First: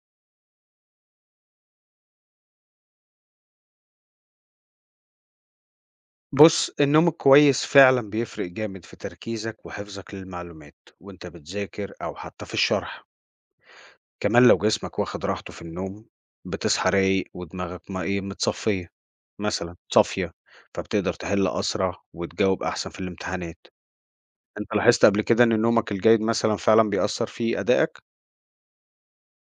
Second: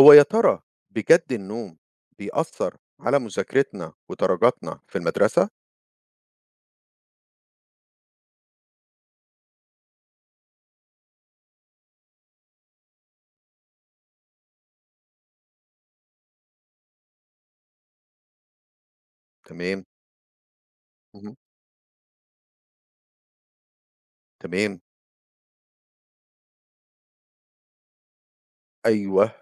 هو يا ترى بجد النوم بيأثر على مذاكرتنا ودرجاتنا في المدرسة؟ بُص، النوم الكويس فعلًا بيفرق جامد في تركيزك وحفظك للمعلومات وأنت بتذاكر أو حتى في الشرح. كمان لو جسمك واخد راحته في النوم بتصحى رايق ودماغك ما إيه متصفية مثلًا تمام، صافية، فبتقدر اهم، تحل أسرع وتجاوب أحسن في الامتحانات. أنت تمام، لاحظت قبل كده إن نومك الجيد مثلًا فعلًا بيأثر في أدائك؟ أيوه،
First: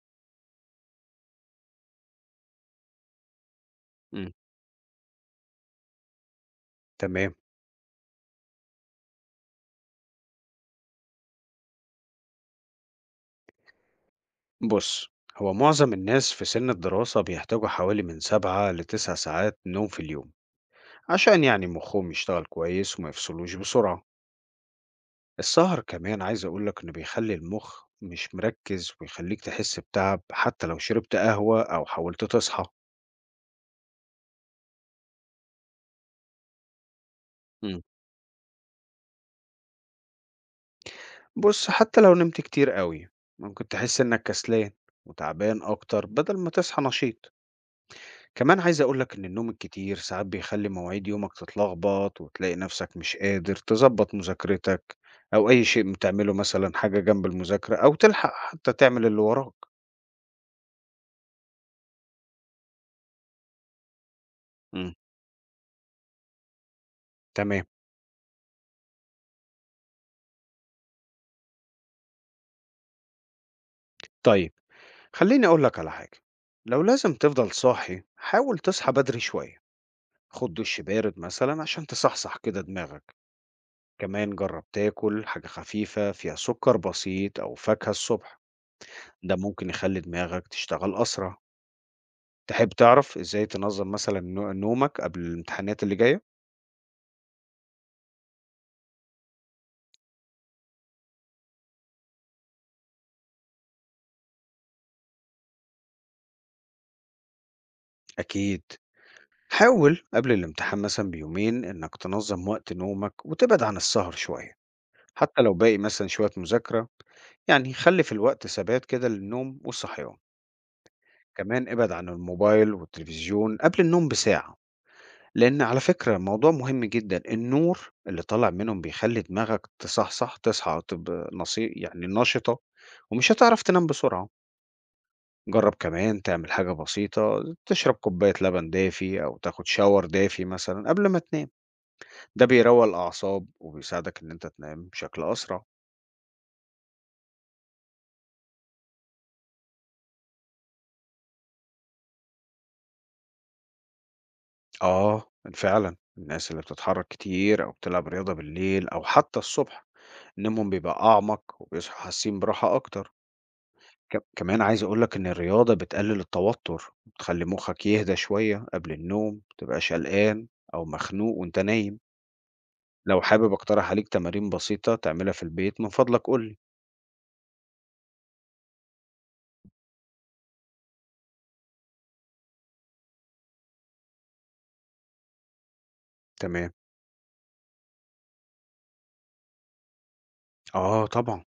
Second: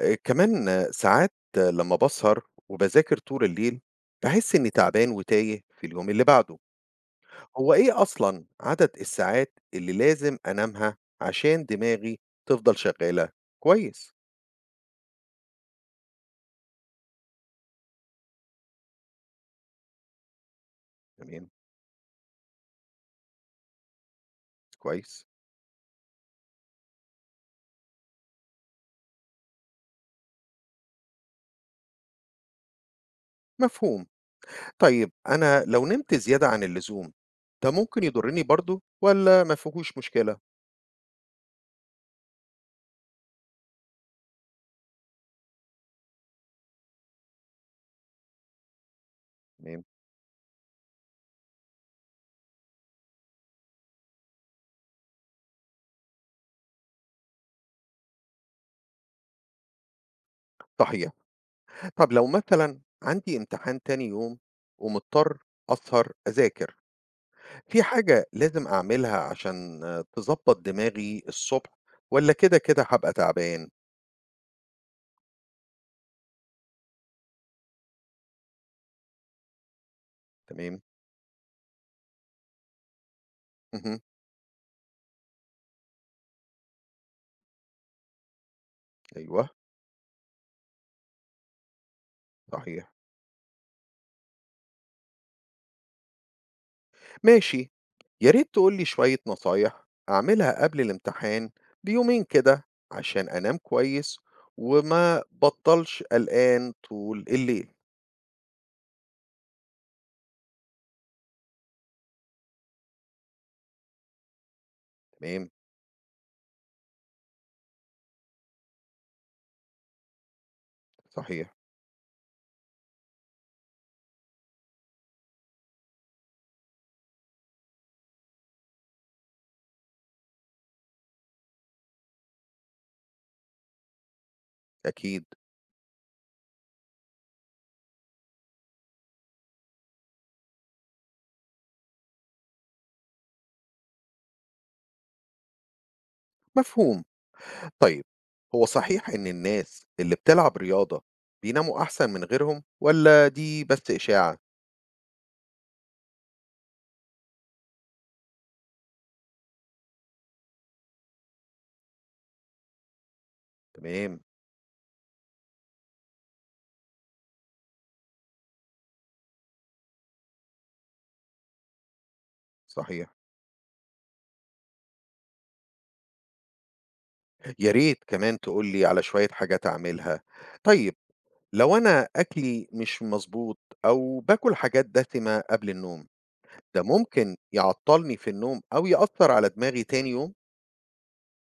كمان آه، ساعات آه، لمّا باسهر وباذاكر طول الليل، إمم، باحس إني تعبان وتايه في اليوم اللي بعده. تمام. هو إيه أصلًا عدد الساعات اللي لازم أنامها عشان دماغي تفضل شغّالة؟ كويس، بُص، هو معظم الناس في سن الدراسة بيحتاجوا حوالي من 7 ل9 ساعات نوم في اليوم، عشان تمام، يعني مخهم يشتغل كويس وما يفصلوش بسرعة. كويس، السهر كمان عايز أقولك إنه بيخلي المخ مش مركز ويخليك تحس بتعب حتى لو شربت قهوة أو حاولت تصحى. مفهوم. طيب أنا لو نمت زيادة عن اللزوم، ده مم. ممكن يضرني برضه والّا ما فيهوش مشكلة؟ بص، حتى لو نمت كتير قوي ممكن تحس إنك كسلان وتعبان أكتر بدل ما تصحى نشيط. كمان عايز أقولك إن النوم تمام، الكتير ساعات بيخلي مواعيد يومك تتلخبط وتلاقي نفسك مش قادر تظبط مذاكرتك أو أي شيء بتعمله، مثلا حاجة جنب المذاكرة أو تلحق حتى تعمل اللي وراك. صحيح. طب لو مثلًا عندي امتحان تاني يوم مم. ومضطر أسهر أذاكر، تمام. في حاجة لازم أعملها عشان تضبّط دماغي الصبح والّا كده هابقى تعبان؟ طيب، خليني أقول لك على حاجة. لو لازم تفضل صاحي حاول تصحى بدري شوية، خد دش تمام، بارد مثلا عشان تصحصح كده دماغك. اهم، كمان جرب تاكل حاجة خفيفة فيها سكر بسيط أو فاكهة الصبح، ده أيوه، ممكن يخلي دماغك تشتغل أسرع. تحب صحيح. تعرف إزاي تنظم مثلا نومك قبل الامتحانات اللي جاية؟ ماشي، يا ريت تقولي شوية نصايح أعملها قبل الامتحان بيومين كده عشان أنام كويس وما بطلش قلقان طول الليل. أكيد. حاول قبل الامتحان مثلا بيومين إنك تنظم وقت نومك وتبعد عن السهر شوية، حتى تمام، لو باقي مثلًا شوية مذاكرة. يعني خلّي في الوقت ثبات كده للنوم والصحيان. صحيح، كمان ابعد عن الموبايل والتلفزيون قبل النوم بساعة، لإن على فكرة موضوع مهم جدًا، النور اللي طالع منهم بيخلّي دماغك تصحصح تصحى تبقى نشي يعني نشطة، ومش هتعرف تنام بسرعة. أكيد، جرّب كمان تعمل حاجة بسيطة، تشرب كوباية لبن دافي أو تاخد shower دافي مثلًا قبل ما تنام، ده بيروّق الأعصاب وبيساعدك إن أنت تنام بشكل أسرع. مفهوم. طيب، هو صحيح إن الناس اللي بتلعب رياضة بيناموا أحسن من غيرهم ولا دي بس إشاعة؟ آه، فعلًا، الناس اللي بتتحرك كتير أو بتلعب رياضة بالليل أو حتى الصبح، نومهم بيبقى أعمق وبيصحوا حاسين براحة أكتر. ك تمام، كمان عايز أقول لك إن الرياضة بتقلل التوتر، بتخلي مخك يهدى شوية قبل النوم، ما تبقاش قلقان أو مخنوق وأنت نايم. صحيح. لو حابب أقترح عليك تمارين بسيطة تعملها في البيت من فضلك قُل لي. يا ريت كمان تقولي على شوية حاجات أعملها. طيب، لو أنا أكلي مش مظبوط أو باكل حاجات دسمة قبل النوم، تمام. ده ممكن يعطّلني في النوم أو يأثّر على دماغي تاني يوم؟ آه، طبعًا.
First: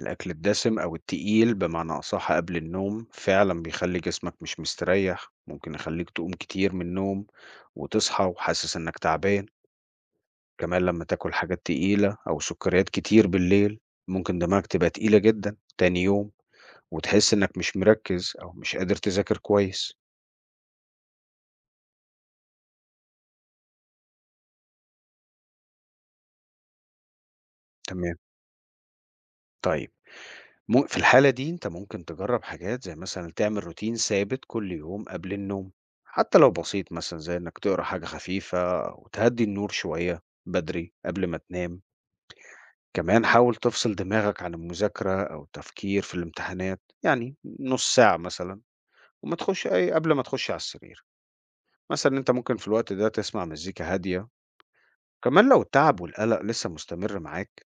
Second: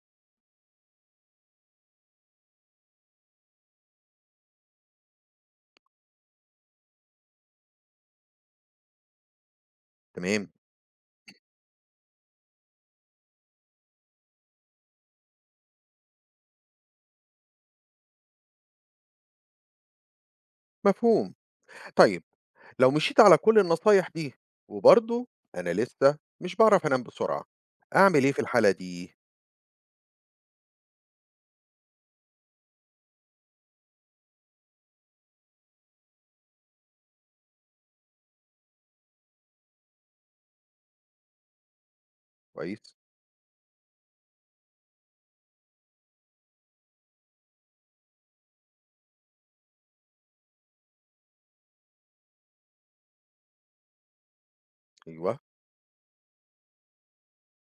الأكل الدسم أو التقيل بمعنى أصح قبل النوم فعلا بيخلي جسمك مش مستريح، ممكن يخليك تقوم كتير من النوم وتصحى وحاسس إنك تعبان. تمام، كمان لما تاكل حاجات تقيلة أو سكريات كتير بالليل، ممكن دماغك تبقى تقيلة جدا تاني يوم، وتحس إنك مش مركز أو مش قادر تذاكر كويس. مفهوم. طيب، لو مشيت على كل النصايح دي وبرضه أنا لسه مش باعرف أنام بسرعة، تمام. أعمل إيه في الحالة دي؟ طيب، في الحالة دي أنت ممكن تجرّب حاجات زي مثلًا تعمل روتين ثابت كل يوم قبل النوم، حتى لو بسيط مثلًا زي إنك تقرا حاجة خفيفة أو تهدّي النور شوية بدري قبل ما تنام. كويس، كمان حاول تفصل دماغك عن المذاكرة أو التفكير في الامتحانات، يعني نُص ساعة مثلًا وما تخش أي قبل ما تخش على السرير. مثلًا أنت ممكن في الوقت ده تسمع مزيكا هادية. أيوه، كمان لو التعب والقلق لسه مستمر معاك،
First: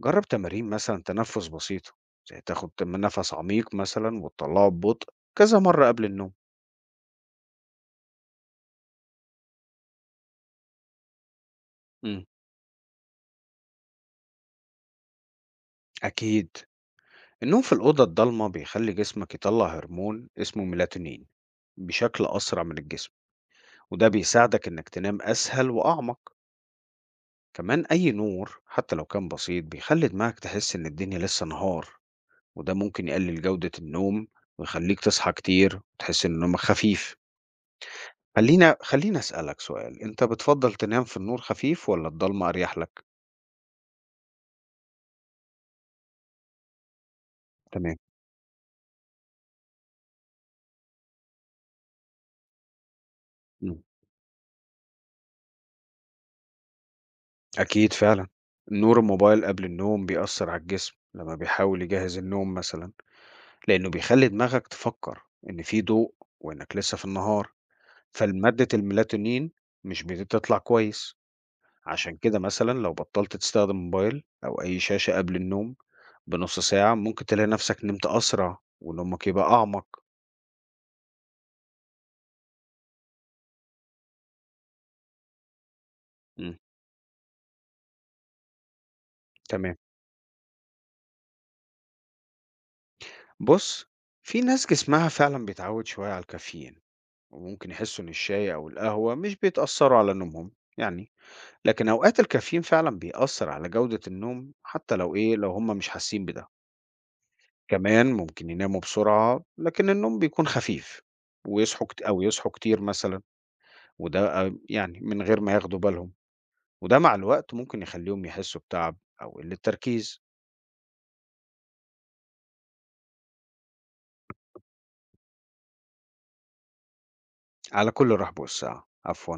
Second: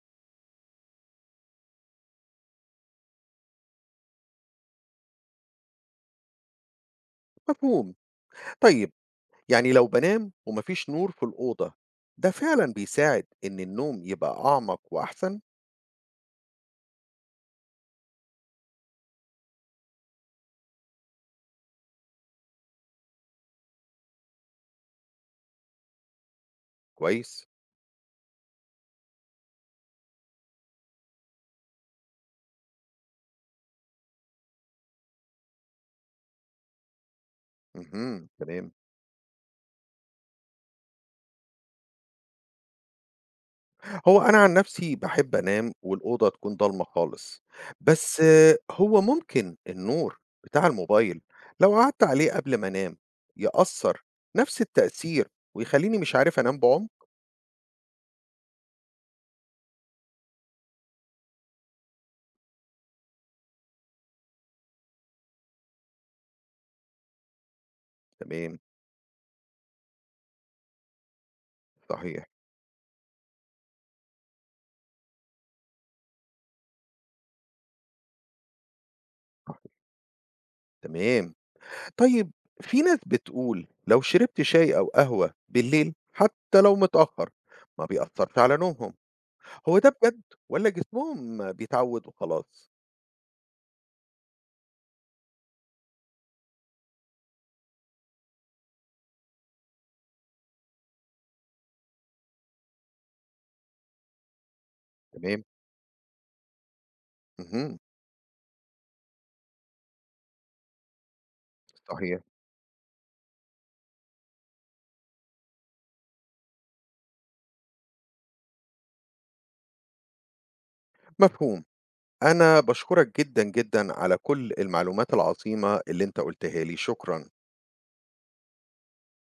جرب تمارين مثلا تنفس بسيطة، زي تاخد نفس عميق مثلا وتطلعه ببطء كذا مرة قبل النوم. مفهوم. طيب يعني لو بانام وما فيش نور في الأوضة، مم. ده فعلًا بيساعد إن النوم يبقى أعمق وأحسن؟ أكيد. النوم في الأوضة الضلمة بيخلي جسمك يطلع هرمون اسمه ميلاتونين بشكل أسرع من الجسم، وده بيساعدك إنك تنام أسهل وأعمق. كويس، كمان أي نور حتى لو كان بسيط بيخلي دماغك تحس إن الدنيا لسه نهار، وده ممكن يقلل جودة النوم ويخليك تصحى كتير وتحس إن نومك خفيف. اهم، تمام. خلّيني أسألك سؤال، أنت بتفضّل تنام في النور خفيف والّا الضلمة أريح لك؟ هو أنا عن نفسي باحب أنام والأوضة تكون ضلمة خالص، تمام. بس آه، هو ممكن النور بتاع الموبايل لو قعدت عليه قبل ما أنام، إمم. يأثّر نفس التأثير ويخلّيني مش عارف أنام بعُمق؟ أكيد، فعلًا. نور الموبايل قبل النوم بيأثّر على الجسم لمّا بيحاول يجهّز النوم مثلًا، لإنه بيخلّي دماغك تفكّر إن في ضوء وإنك لسه في النهار، تمام، فالمادة الميلاتونين مش بتطلع كويس. عشان صحيح، كده مثلًا لو بطّلت تستخدم موبايل أو أي شاشة قبل النوم بنُص ساعة، ممكن تلاقي نَفْسك نمت أسرع ونومك يبقى أعمق. تمام. طيب، في ناس بتقول لو شربت شاي أو قهوة بالليل إمم، حتى لو متأخّر، ما بيأثّرش على نومهم، تمام. هو ده بجد والّا جسمهم بيتعوّد وخلاص؟ بُص، في ناس جسمها فعلًا بيتعوّد شوية على الكافيين، وممكن يحسّوا إن الشاي أو القهوة مش بيتأثّروا على نومهم يعني، لكن أوقات الكافيين فعلًا بيأثّر على جودة النوم حتى لو تمام، لو هم مش حاسين بده. اهم، كمان ممكن يناموا بسرعة، لكن النوم بيكون خفيف ويصحوا كت صحيح، أو يصحوا كتير مثلًا، وده يعني من غير ما ياخدوا بالهم، وده مع الوقت ممكن يخلّيهم يحسّوا بتَعَب أو قِلّة تركيز. مفهوم. أنا باشكرك جدًا، جدًا على كل المعلومات العظيمة اللي أنت قُلتها لي، شكرًا. على كل رحب وسعة. عفوًا.